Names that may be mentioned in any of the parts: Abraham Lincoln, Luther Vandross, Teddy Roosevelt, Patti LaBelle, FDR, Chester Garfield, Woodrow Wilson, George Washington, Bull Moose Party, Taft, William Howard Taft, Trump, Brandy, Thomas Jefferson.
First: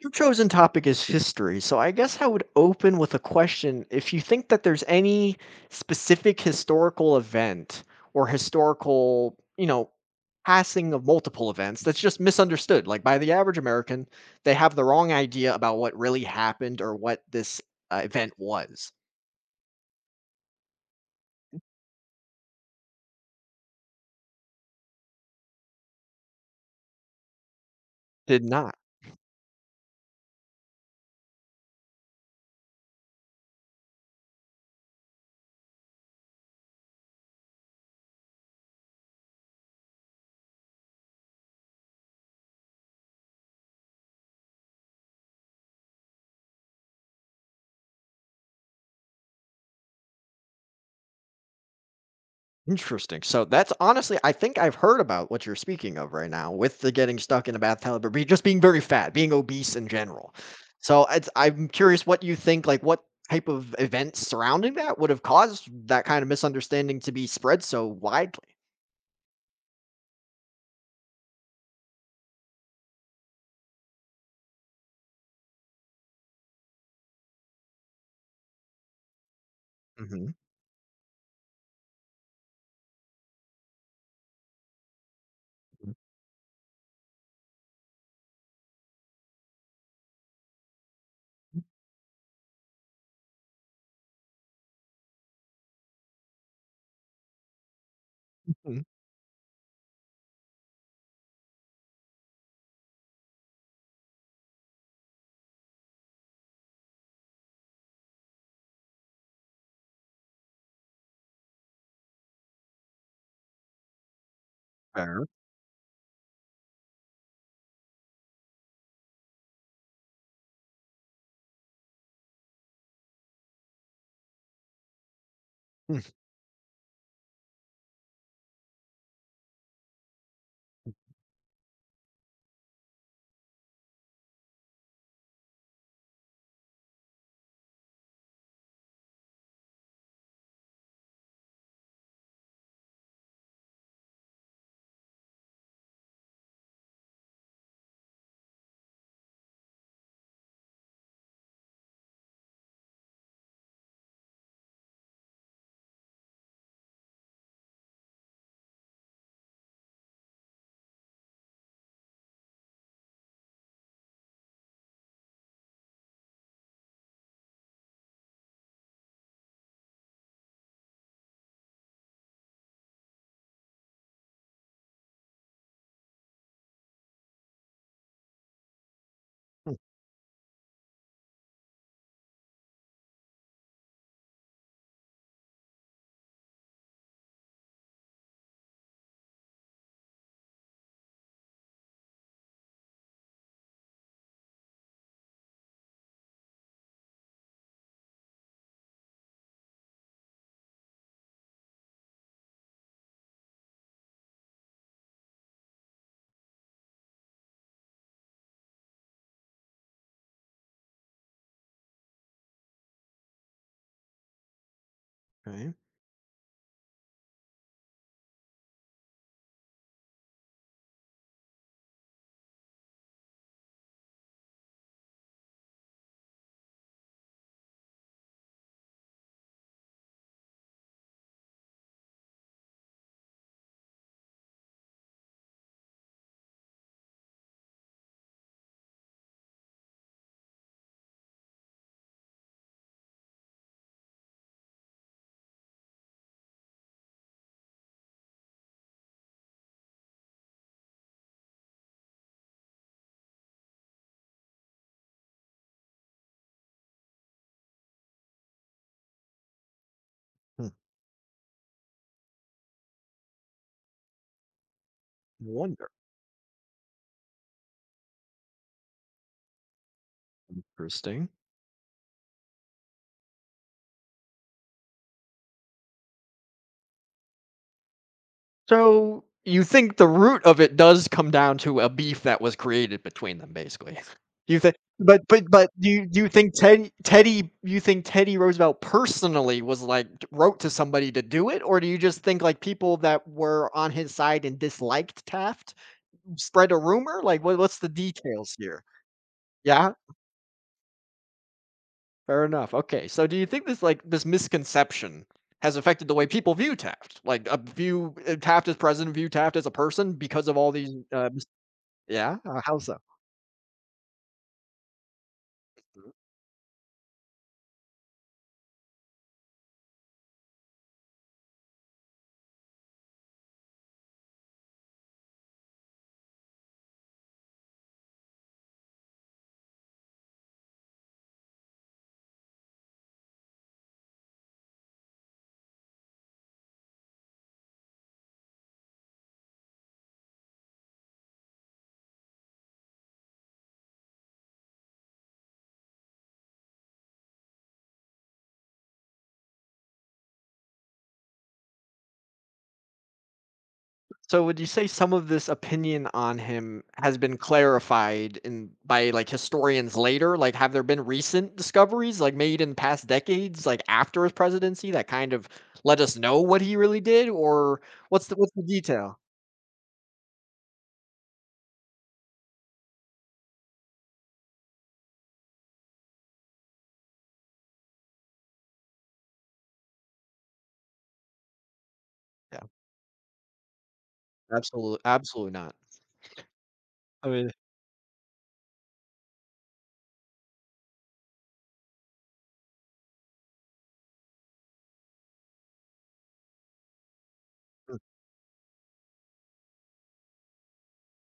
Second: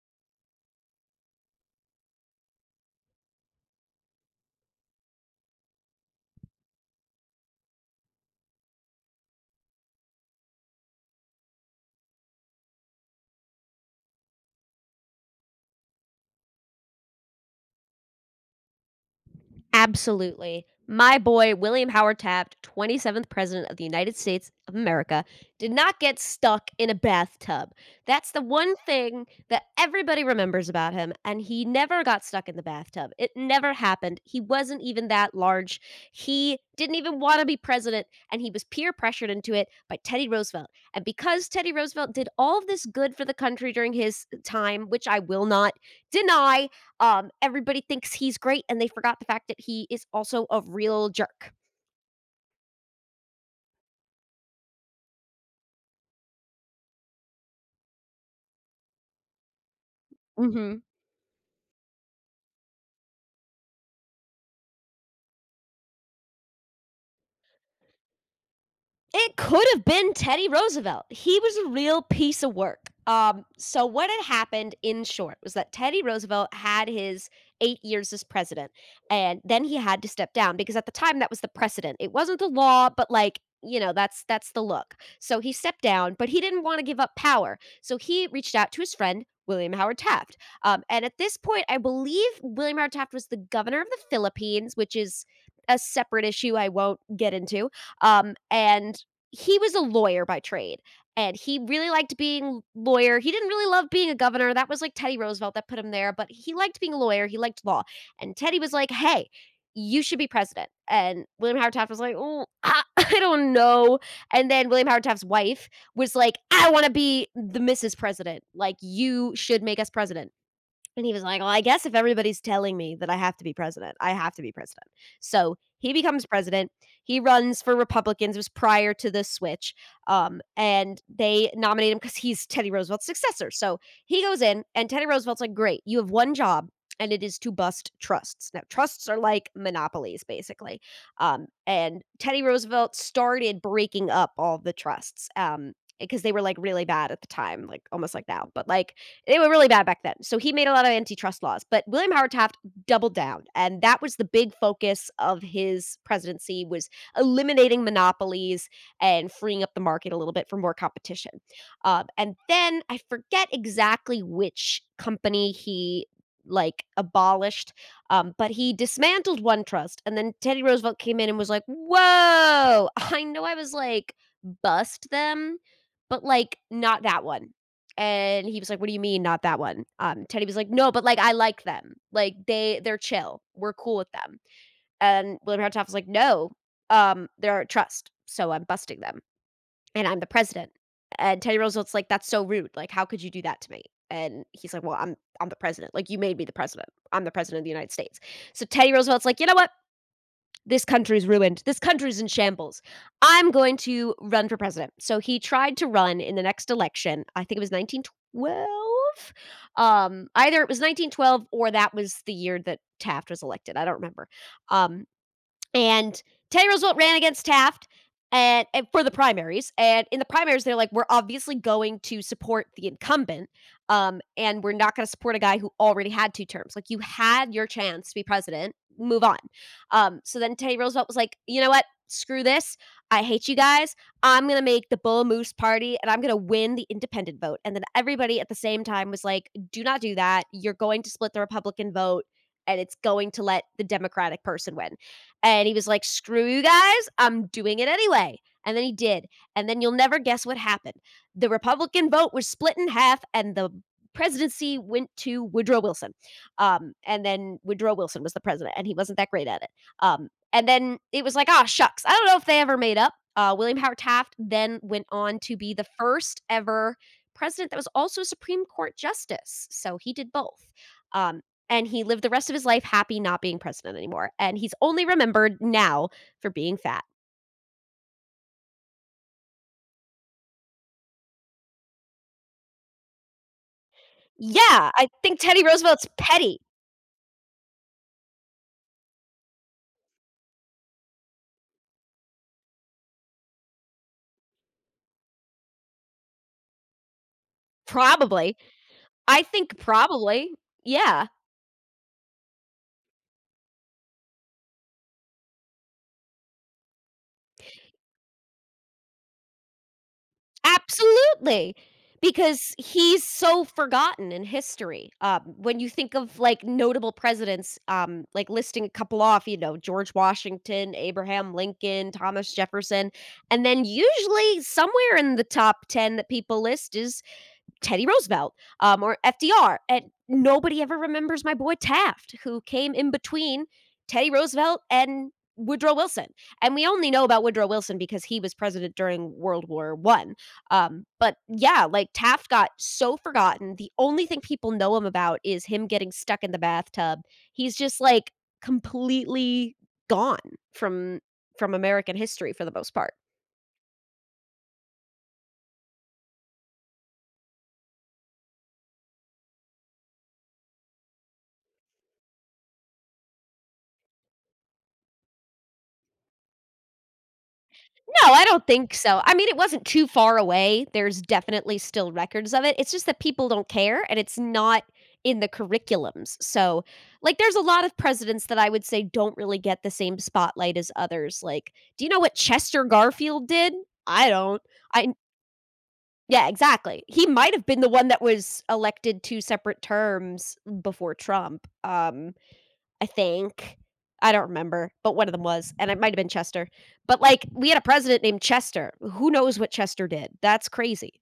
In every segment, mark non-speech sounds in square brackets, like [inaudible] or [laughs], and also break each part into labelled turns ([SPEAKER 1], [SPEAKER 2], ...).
[SPEAKER 1] Your chosen topic is history, so I guess I would open with a question. If you think that there's any specific historical event or historical, passing of multiple events that's just misunderstood, like by the average American, they have the wrong idea about what really happened or what this event was.
[SPEAKER 2] Absolutely. My boy, William Howard Taft, 27th President of the United States of America, did not get stuck in a bathtub. That's the
[SPEAKER 1] Did
[SPEAKER 2] one
[SPEAKER 1] not.
[SPEAKER 2] thing that everybody remembers about him. And he never got stuck in the bathtub. It never happened. He wasn't even that large. He didn't even want to be president. And he was peer pressured into it by Teddy Roosevelt. And because Teddy Roosevelt did all of this good for the country during his time, which I will not deny, everybody thinks he's great, and they forgot the fact that he is also a real jerk.
[SPEAKER 1] Interesting. So that's honestly, I think I've heard about what you're speaking of right now with the getting stuck in a bathtub or just being very fat, being obese in general.
[SPEAKER 2] Mhm.
[SPEAKER 1] So I'm curious what you think, like what type of events surrounding that would have caused that kind of misunderstanding to be spread so widely.
[SPEAKER 2] It could have been Teddy Roosevelt. He was a real piece of work. So what had happened in short was that Teddy Roosevelt had his 8 years as president, and then he had to
[SPEAKER 1] Hmm.
[SPEAKER 2] step down because at the time that was the precedent. It wasn't the law, but like you know that's the look. So he stepped down, but he didn't want to give up power. So he reached out to his friend William Howard Taft, and at this point, I believe William Howard Taft was the governor of the Philippines, which is a separate issue I won't get into. And he was a lawyer by trade, and he really liked being lawyer. He didn't really love being a governor. That was like Teddy Roosevelt that put him there, but he liked being a lawyer. He liked law. And Teddy was like, "Hey, you should be president." And William Howard Taft was like, "Oh, [laughs] I don't know." And then William Howard Taft's
[SPEAKER 1] Fair.
[SPEAKER 2] wife was like, "I want to be the Mrs. President. Like you should make us president." And he was like, "Well, I guess if everybody's telling me that I have to be president, I have to be president." So he
[SPEAKER 1] Hmm.
[SPEAKER 2] becomes president. He runs for Republicans. It was prior to the switch, and they nominate him because he's Teddy Roosevelt's successor. So he goes in, and Teddy Roosevelt's like, "Great, you have one job." And it is to bust trusts. Now, trusts are like monopolies, basically. And Teddy Roosevelt started breaking up all the trusts because they were like really bad at the time, like almost like now. But like they were really bad back then. So he made a lot of antitrust laws, but William Howard Taft doubled down, and that was the big focus of his presidency was eliminating monopolies and freeing up the market a little bit for more competition. And then I forget exactly which company he like abolished but he dismantled one trust and then Teddy Roosevelt came in and was like, "Whoa, [laughs] I know, I was like bust them but like not that one." And he was like, "What do you mean not that one?" Teddy was like, "No, but like I like them. Like they're chill. We're cool with them." And William Howard Taft was like, "No, they're a trust, so I'm busting them, and I'm the president." And Teddy Roosevelt's like, "That's so rude. Like how could you do that to me?" And he's like, "Well, I'm the president. Like you made me the president. I'm the president of the United States." So Teddy Roosevelt's like, "You know what? This country's ruined. This country's in shambles. I'm going to run for president." So he tried to run in the next election. I think it was 1912. Either it was 1912 or that was the year that Taft was elected. I don't remember. Um,
[SPEAKER 1] Okay.
[SPEAKER 2] and Teddy Roosevelt ran against Taft and for the primaries. And in the primaries, they're like, "We're obviously going to support the incumbent. And we're not going to support a guy who already had two terms. Like, you had your chance to be president, move on." So then Teddy Roosevelt was like, "You know what? Screw this. I hate you guys. I'm going to make the Bull Moose Party and I'm going to win the independent vote." And then everybody at the same time was like, "Do not do that. You're going to split the Republican vote and it's going to let the Democratic person win." And he was like, "Screw you guys, I'm doing it anyway." And then he did. And then you'll never guess what happened. The Republican vote was split in half, and the presidency went to Woodrow Wilson. And then Woodrow Wilson was the president, and he wasn't that great at it. And
[SPEAKER 1] Hmm.
[SPEAKER 2] then it was like, "Ah, shucks." I don't know if they ever made up. William Howard Taft then went on to be the
[SPEAKER 1] Wonder.
[SPEAKER 2] first ever president that was also a Supreme Court justice. So he did both.
[SPEAKER 1] Interesting.
[SPEAKER 2] Um, and he lived the rest of his life happy not being president anymore, and he's only remembered now for being fat.
[SPEAKER 1] So, you think the root of it does come down to a beef that was created between them, basically. [laughs] You think
[SPEAKER 2] Yeah, I
[SPEAKER 1] but
[SPEAKER 2] think
[SPEAKER 1] but
[SPEAKER 2] Teddy
[SPEAKER 1] but do
[SPEAKER 2] Roosevelt's
[SPEAKER 1] you think
[SPEAKER 2] petty.
[SPEAKER 1] Teddy Roosevelt personally was, like, wrote to somebody to do it, or do you just think, like, people that were on his side and disliked Taft spread a rumor? Like, what's the details
[SPEAKER 2] Probably.
[SPEAKER 1] here?
[SPEAKER 2] I think
[SPEAKER 1] Yeah?
[SPEAKER 2] probably. Yeah,
[SPEAKER 1] Fair enough, okay. So do you think this, like, this misconception has affected the way people view Taft? Like, view, Taft as president, view Taft as a person because of all these,
[SPEAKER 2] absolutely,
[SPEAKER 1] Yeah?
[SPEAKER 2] because
[SPEAKER 1] How so?
[SPEAKER 2] he's so forgotten in history. When you think of, like, notable presidents, like, listing a couple off, you know, George Washington, Abraham Lincoln, Thomas Jefferson, and then usually somewhere in the top 10 that people list is Teddy Roosevelt or FDR. And nobody ever remembers my boy Taft, who came in between Teddy Roosevelt and Woodrow Wilson. And we only know about Woodrow Wilson because he was president during World War One. But yeah, like Taft got so forgotten. The only thing people know him about is him getting stuck in the bathtub. He's just like completely gone from from American history for the most part.
[SPEAKER 1] So would you say some of this opinion on him has been clarified in by, like, historians later? Like, have there been recent discoveries, like, made in past decades, like, after his presidency that kind of let us know what he really did? Or
[SPEAKER 2] No, I
[SPEAKER 1] what's the
[SPEAKER 2] don't think
[SPEAKER 1] detail?
[SPEAKER 2] so. I mean, it wasn't too far away. There's definitely still records of it. It's just that people don't care and it's not in the curriculums. So, like, there's a lot of presidents that I would say don't really get the same spotlight as others. Like, do you know what
[SPEAKER 1] Yeah.
[SPEAKER 2] Chester Garfield did? I don't.
[SPEAKER 1] Absolutely,
[SPEAKER 2] I,
[SPEAKER 1] absolutely not.
[SPEAKER 2] yeah, exactly. He
[SPEAKER 1] I mean.
[SPEAKER 2] might have been the one that was elected two separate terms before Trump. I think. I don't remember, but one of them was, and it might have been Chester. But, like, we had a president named Chester. Who knows what Chester did? That's crazy.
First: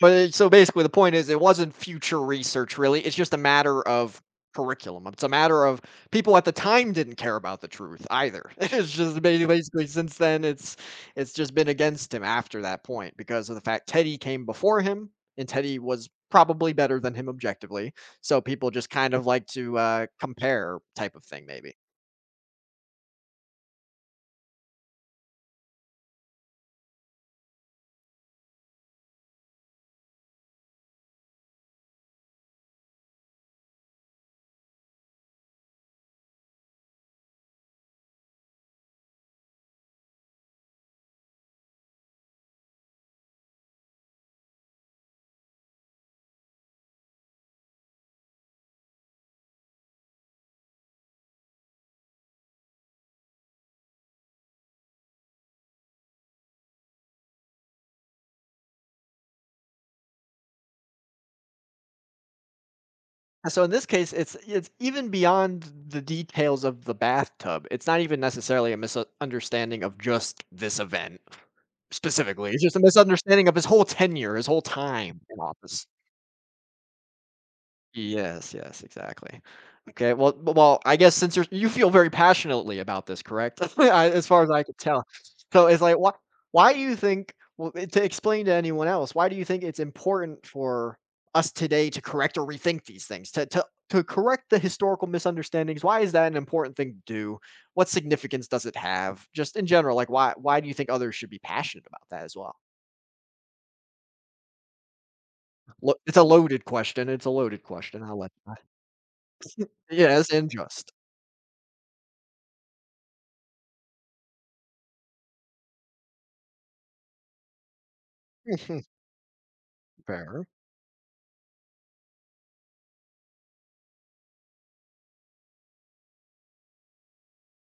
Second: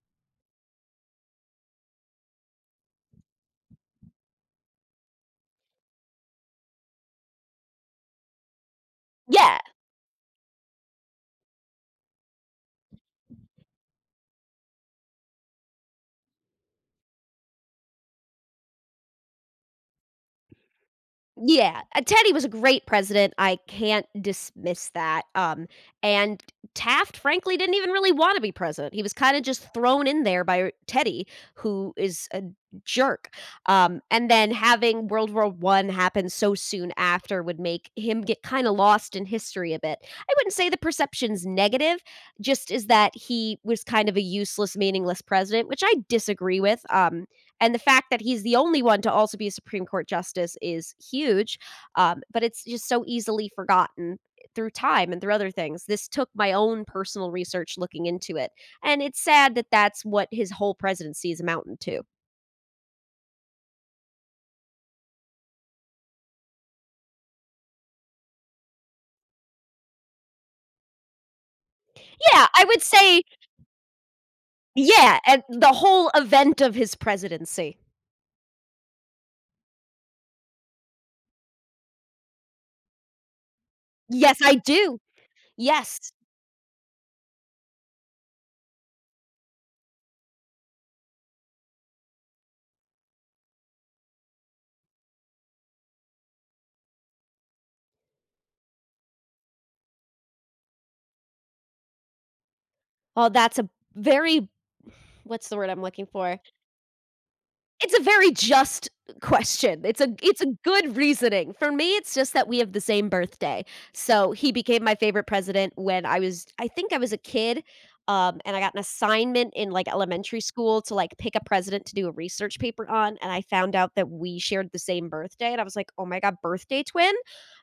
[SPEAKER 1] But it, so basically, the point is, it wasn't future research, really. It's just a matter of curriculum. It's a matter of people at the time didn't care about the truth either. [laughs] It's just
[SPEAKER 2] Yeah.
[SPEAKER 1] basically since then, it's just been against him after that point because of the fact Teddy came before him, and Teddy was probably better than him objectively. So people just kind of like to compare type of thing, maybe.
[SPEAKER 2] Yeah, Teddy was a great president, I can't dismiss that, and Taft, frankly, didn't even really wanna be president, he was kinda just thrown in there by Teddy, who is a jerk, and then having World War One happen so soon after would make him get kinda lost in history a bit. I wouldn't say the perception's negative, just is that he was kind of a useless, meaningless president, which I disagree with, and the fact that he's the only one to also be a Supreme Court justice is huge. But it's just so easily forgotten through time and through other things. This took my own personal research looking into it, and it's sad that that's what his whole presidency is amounting to.
[SPEAKER 1] So in this case, it's even beyond the details of the bathtub. It's not even necessarily a misunderstanding of just this event
[SPEAKER 2] Yeah,
[SPEAKER 1] specifically. It's
[SPEAKER 2] I
[SPEAKER 1] just a
[SPEAKER 2] would say
[SPEAKER 1] misunderstanding of his whole tenure, his whole
[SPEAKER 2] yeah,
[SPEAKER 1] time in
[SPEAKER 2] and the
[SPEAKER 1] office.
[SPEAKER 2] whole event of his presidency.
[SPEAKER 1] Yes, yes, exactly. Okay, well, I guess since you're you feel very passionately about this, correct? [laughs] I as
[SPEAKER 2] Yes,
[SPEAKER 1] far as
[SPEAKER 2] I
[SPEAKER 1] I could
[SPEAKER 2] do.
[SPEAKER 1] tell. So it's like,
[SPEAKER 2] Yes.
[SPEAKER 1] why do you think to explain to anyone else, why do you think it's important for us today to correct or rethink these things, to correct the historical misunderstandings? Why is that an important thing to do? What significance does it have? Just in general, like, why do you think others should be passionate about that as well?
[SPEAKER 2] Oh, that's a very, what's the word I'm
[SPEAKER 1] Lo
[SPEAKER 2] looking
[SPEAKER 1] It's a
[SPEAKER 2] for?
[SPEAKER 1] loaded question, it's a loaded
[SPEAKER 2] It's a
[SPEAKER 1] question, I'll
[SPEAKER 2] very
[SPEAKER 1] let you. [laughs]
[SPEAKER 2] just question.
[SPEAKER 1] Yes,
[SPEAKER 2] It's a
[SPEAKER 1] and just.
[SPEAKER 2] good reasoning. For me, it's just that we have the same birthday. So, he became my favorite president when I was, I think I was a kid, and I got an assignment in, like,
[SPEAKER 1] [laughs]
[SPEAKER 2] elementary
[SPEAKER 1] fair.
[SPEAKER 2] school to, like, pick a president to do a research paper on, and I found out that we shared the same birthday, and I was like, "Oh my god, birthday twin?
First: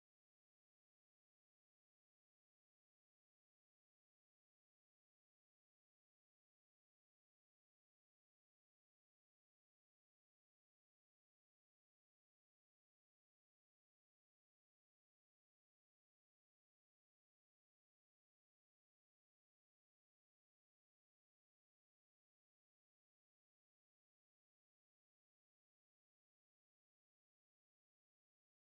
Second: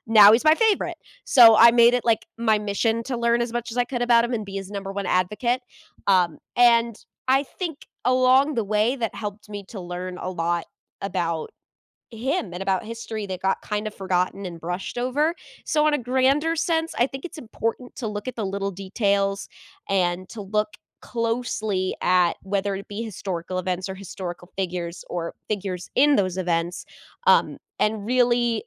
[SPEAKER 2] Now he's my favorite." So, I made it, like, my mission to learn as much as I could about him and be his number 1 advocate, and I think along the way that helped me to learn a lot about him and about history that got kind of forgotten and brushed over. So, on a grander sense, I think it's important to look at the little details and to look closely at whether it be historical events or historical figures or figures in those events and really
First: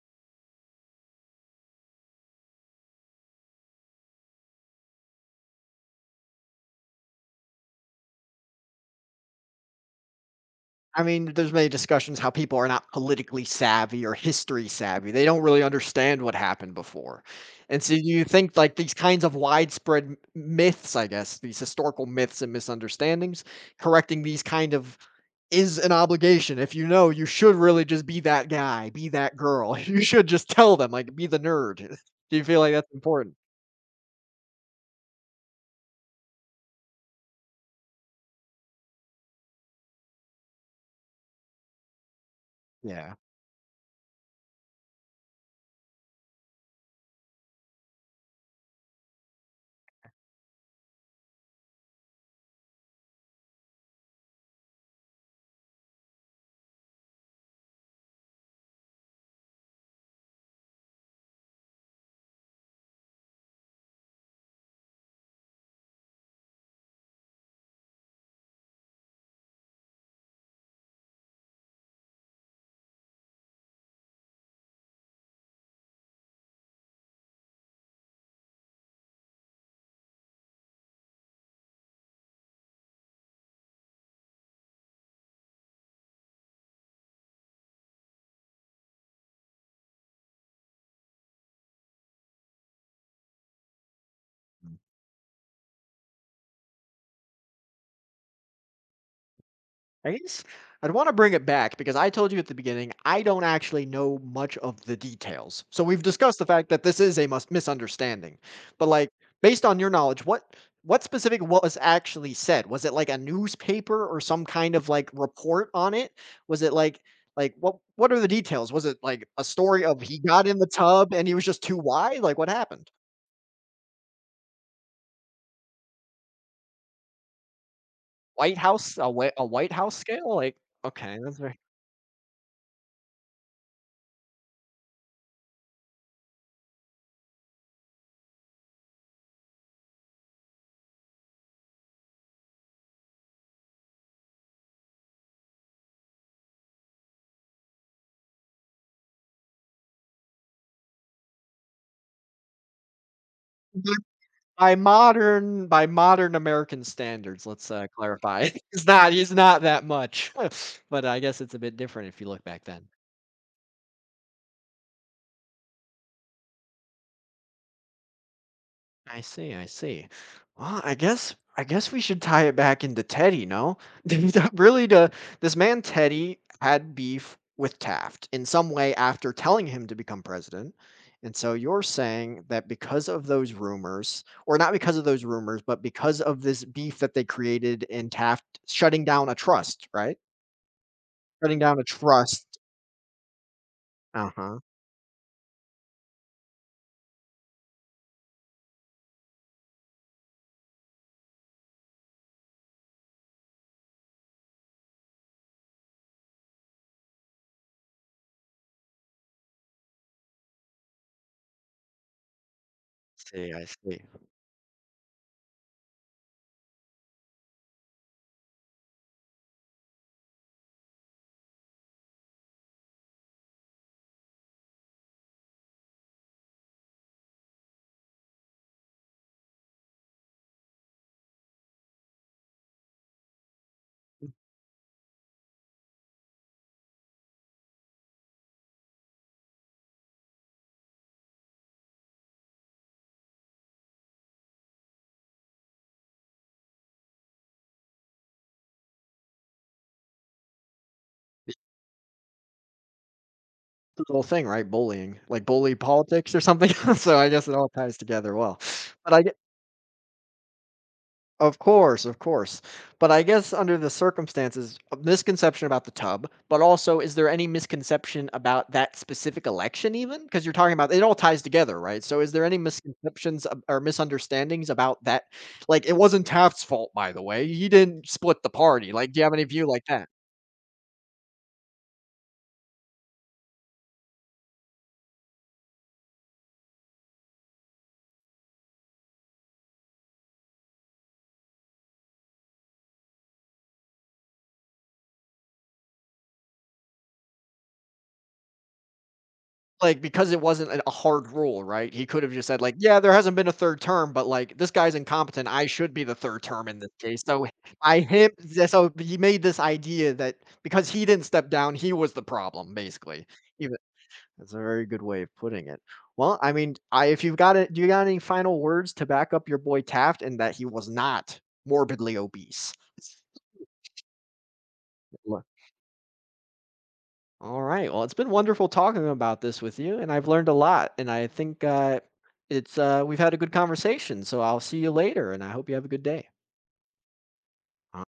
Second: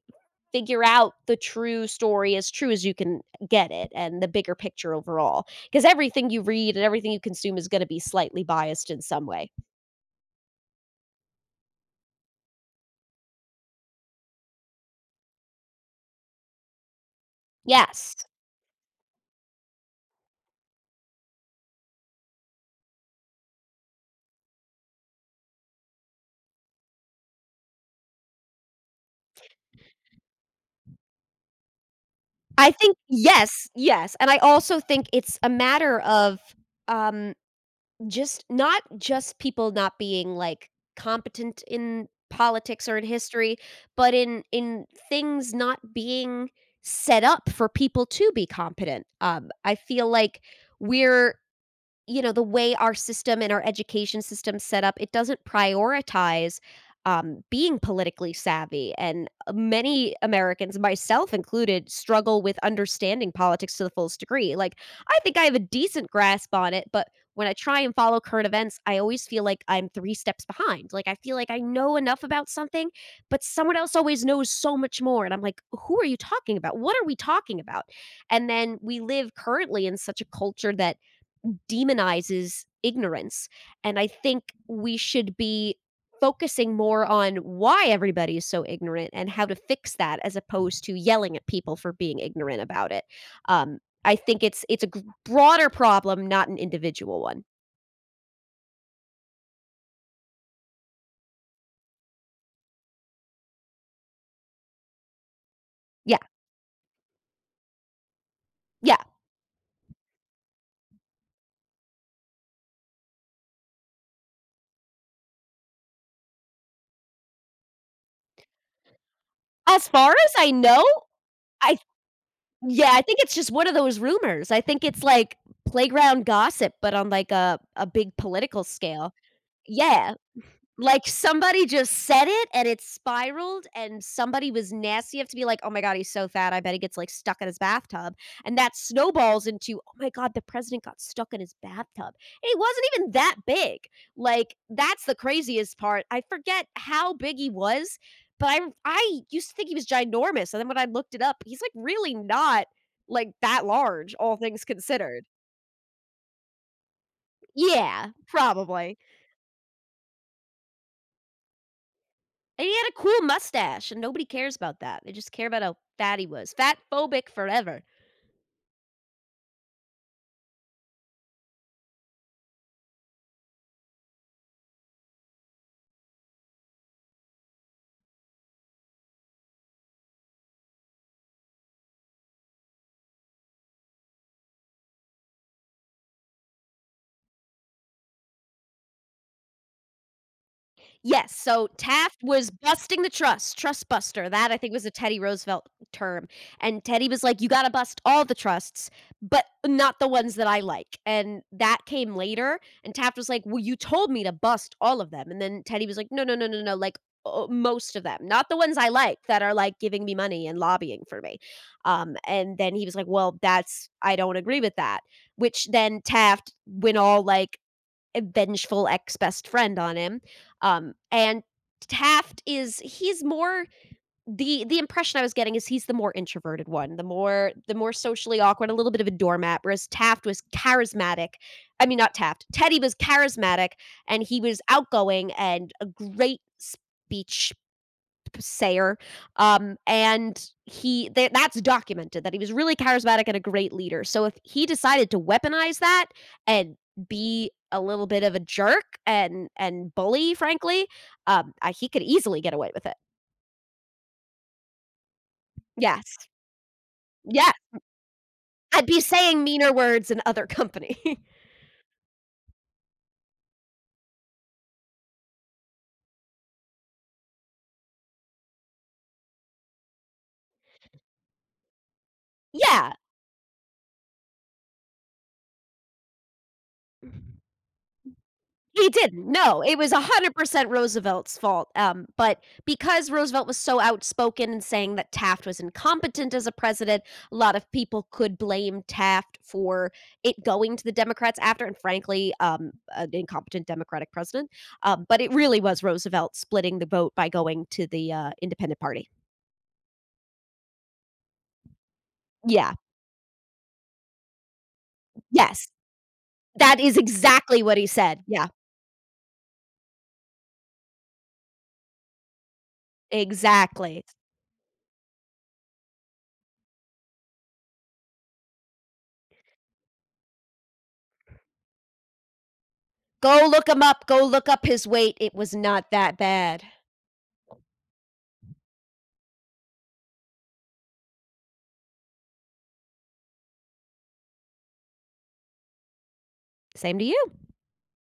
[SPEAKER 2] figure out the true story as true as you can get it and the bigger picture overall because everything you read and everything you consume is going to be slightly biased in some way.
[SPEAKER 1] I mean, there's many discussions how people are not politically savvy or history savvy. They don't really understand what happened before. And so
[SPEAKER 2] Yes.
[SPEAKER 1] you think like these kinds of widespread myths, I guess, these historical myths and misunderstandings, correcting these kind of is an obligation. If you know, you should really just be that guy, be that girl. [laughs] You should just tell them, like, be the nerd. [laughs] Do you feel
[SPEAKER 2] I
[SPEAKER 1] like that's
[SPEAKER 2] think
[SPEAKER 1] important?
[SPEAKER 2] yes, yes, and I also think it's a matter of, um, just not, just people not being, like, competent in politics or in
[SPEAKER 1] Yeah.
[SPEAKER 2] history, but in things not being set up for people to be competent. I feel like we're, you know, the way our system and our education system set up, it doesn't prioritize, being politically savvy, and many Americans, myself included, struggle with understanding politics to the fullest degree. Like, I think I have a decent grasp on it, but when I try and follow current events, I always feel like I'm 3 steps behind. Like, I feel like I know enough about something, but someone else always knows so much more, and I'm like, "Who are you talking about? What are we talking about?" And then we live currently in such a culture that demonizes ignorance. And I think we should be focusing more on why everybody is so ignorant and how to fix that as opposed to yelling at people for being ignorant about it. Um, I think it's a broader problem, not an individual one.
[SPEAKER 1] I guess I'd want to bring it back because I told you at the beginning, I don't actually know much of the details. So we've
[SPEAKER 2] Yeah.
[SPEAKER 1] discussed the fact that this is a misunderstanding. But
[SPEAKER 2] Yeah.
[SPEAKER 1] like based on your knowledge, what specific was actually said? Was it like a newspaper or some kind of like report on it? Was it like what are the details? Was it like a story
[SPEAKER 2] As
[SPEAKER 1] of
[SPEAKER 2] far
[SPEAKER 1] he
[SPEAKER 2] as
[SPEAKER 1] got
[SPEAKER 2] I
[SPEAKER 1] in the
[SPEAKER 2] know,
[SPEAKER 1] tub and he was just
[SPEAKER 2] I
[SPEAKER 1] too wide? Like what
[SPEAKER 2] yeah,
[SPEAKER 1] happened?
[SPEAKER 2] I think it's just one of those rumors. I think it's like playground gossip but on like a big
[SPEAKER 1] White
[SPEAKER 2] political
[SPEAKER 1] House a,
[SPEAKER 2] scale.
[SPEAKER 1] whi- a White House
[SPEAKER 2] Yeah.
[SPEAKER 1] scale? Like
[SPEAKER 2] Like,
[SPEAKER 1] okay, that's very.
[SPEAKER 2] somebody just said it, and it spiraled, and somebody was nasty enough to be like, "Oh my god, he's so fat, I bet he gets, like, stuck in his bathtub," and that snowballs into, "Oh my god, the president got stuck in his bathtub," and he wasn't even that big, like, that's the craziest part. I forget how big he was, but I used to think he was ginormous, and then when I looked it up, he's, like, really not, like, that large, all things considered.
[SPEAKER 1] By modern American standards, let's,
[SPEAKER 2] Yeah,
[SPEAKER 1] clarify. [laughs] He's
[SPEAKER 2] probably.
[SPEAKER 1] not he's not that much, [laughs] but I guess it's a bit different if you look
[SPEAKER 2] And
[SPEAKER 1] back
[SPEAKER 2] he
[SPEAKER 1] then.
[SPEAKER 2] had a cool mustache, and nobody cares about that. They just care about how fat he was. Fat phobic forever.
[SPEAKER 1] I see, I see. Well, I guess we should tie it back into Teddy, no? [laughs] That Really, the this man Teddy had beef with Taft in some way after telling him to become president, and so you're saying that because of those rumors or not because of those rumors, but because of this beef that they created in Taft shutting down a trust, right?
[SPEAKER 2] Yes,
[SPEAKER 1] Shutting
[SPEAKER 2] so
[SPEAKER 1] down a
[SPEAKER 2] Taft
[SPEAKER 1] trust.
[SPEAKER 2] was busting the trust, trust buster, that I
[SPEAKER 1] Uh-huh.
[SPEAKER 2] think was a Teddy Roosevelt term, and Teddy was like, "You gotta bust all the trusts, but not the ones that I like," and that came later, and Taft was like, "Well, you told me to bust all of them," and then Teddy was like, "No, no, no, no, no, like, o most of them, not the ones I like that are, like, giving me money and lobbying for me," and then he was like, "Well,
[SPEAKER 1] See, I
[SPEAKER 2] that's
[SPEAKER 1] see.
[SPEAKER 2] I don't agree with that," which then Taft went all, like, a vengeful ex-best friend on him. And Taft is he's more the impression I was getting is he's the more introverted one, the more socially awkward, a little bit of a doormat, whereas Taft was charismatic. I mean, not Taft. Teddy was charismatic and he was outgoing and a great speech sayer. And that's documented that he was really charismatic and a great leader. So if he decided to weaponize that and be a little bit of a jerk and bully, frankly, he could easily get away with it.
[SPEAKER 1] The whole thing, right? Bullying. Like bully
[SPEAKER 2] Yes,
[SPEAKER 1] politics or something? [laughs] So I guess
[SPEAKER 2] yeah,
[SPEAKER 1] it all ties together well.
[SPEAKER 2] I'd be
[SPEAKER 1] But I get
[SPEAKER 2] saying meaner words in other company.
[SPEAKER 1] of course, of course. But I guess under the circumstances, a misconception about the tub, but also is there any misconception about that specific election even? Because 'Cause you're talking about it all ties together, right? So is there
[SPEAKER 2] [laughs]
[SPEAKER 1] any
[SPEAKER 2] Yeah.
[SPEAKER 1] misconceptions ab or misunderstandings about that? Like, it wasn't Taft's fault, by the way. He didn't split the
[SPEAKER 2] He
[SPEAKER 1] party. Like, do you
[SPEAKER 2] didn't.
[SPEAKER 1] have any
[SPEAKER 2] No,
[SPEAKER 1] view
[SPEAKER 2] it
[SPEAKER 1] like
[SPEAKER 2] was
[SPEAKER 1] that?
[SPEAKER 2] 100% Roosevelt's fault. But because Roosevelt was so outspoken in saying that Taft was incompetent as a president, a lot of people could blame Taft for it going to the Democrats after, and frankly, an incompetent Democratic president. But it really was Roosevelt splitting the vote by going to the Independent Party.
[SPEAKER 1] Like, because it wasn't an a hard rule, right? He could have just said,
[SPEAKER 2] Yeah.
[SPEAKER 1] like, "Yeah, there hasn't been a 3rd term, but, like, this guy's incompetent. I
[SPEAKER 2] Yes.
[SPEAKER 1] should be the 3rd term in
[SPEAKER 2] That
[SPEAKER 1] this
[SPEAKER 2] is
[SPEAKER 1] case." So,
[SPEAKER 2] exactly what he
[SPEAKER 1] I
[SPEAKER 2] said.
[SPEAKER 1] him
[SPEAKER 2] Yeah.
[SPEAKER 1] yeah, so he made this idea that because he didn't step down, he was the problem, basically. Even
[SPEAKER 2] Exactly.
[SPEAKER 1] that's a very good way of putting it. Well, I mean, I if you've got it do you got any final words to back up your boy Taft and that he was not morbidly obese?
[SPEAKER 2] Go look him up. Go look up his weight. It was not that bad.
[SPEAKER 1] All right. Well, it's been wonderful talking about this with you, and I've learned a lot. And I think it's we've had a good conversation. So I'll see you later, and I hope you have a good day.
[SPEAKER 2] Same to you.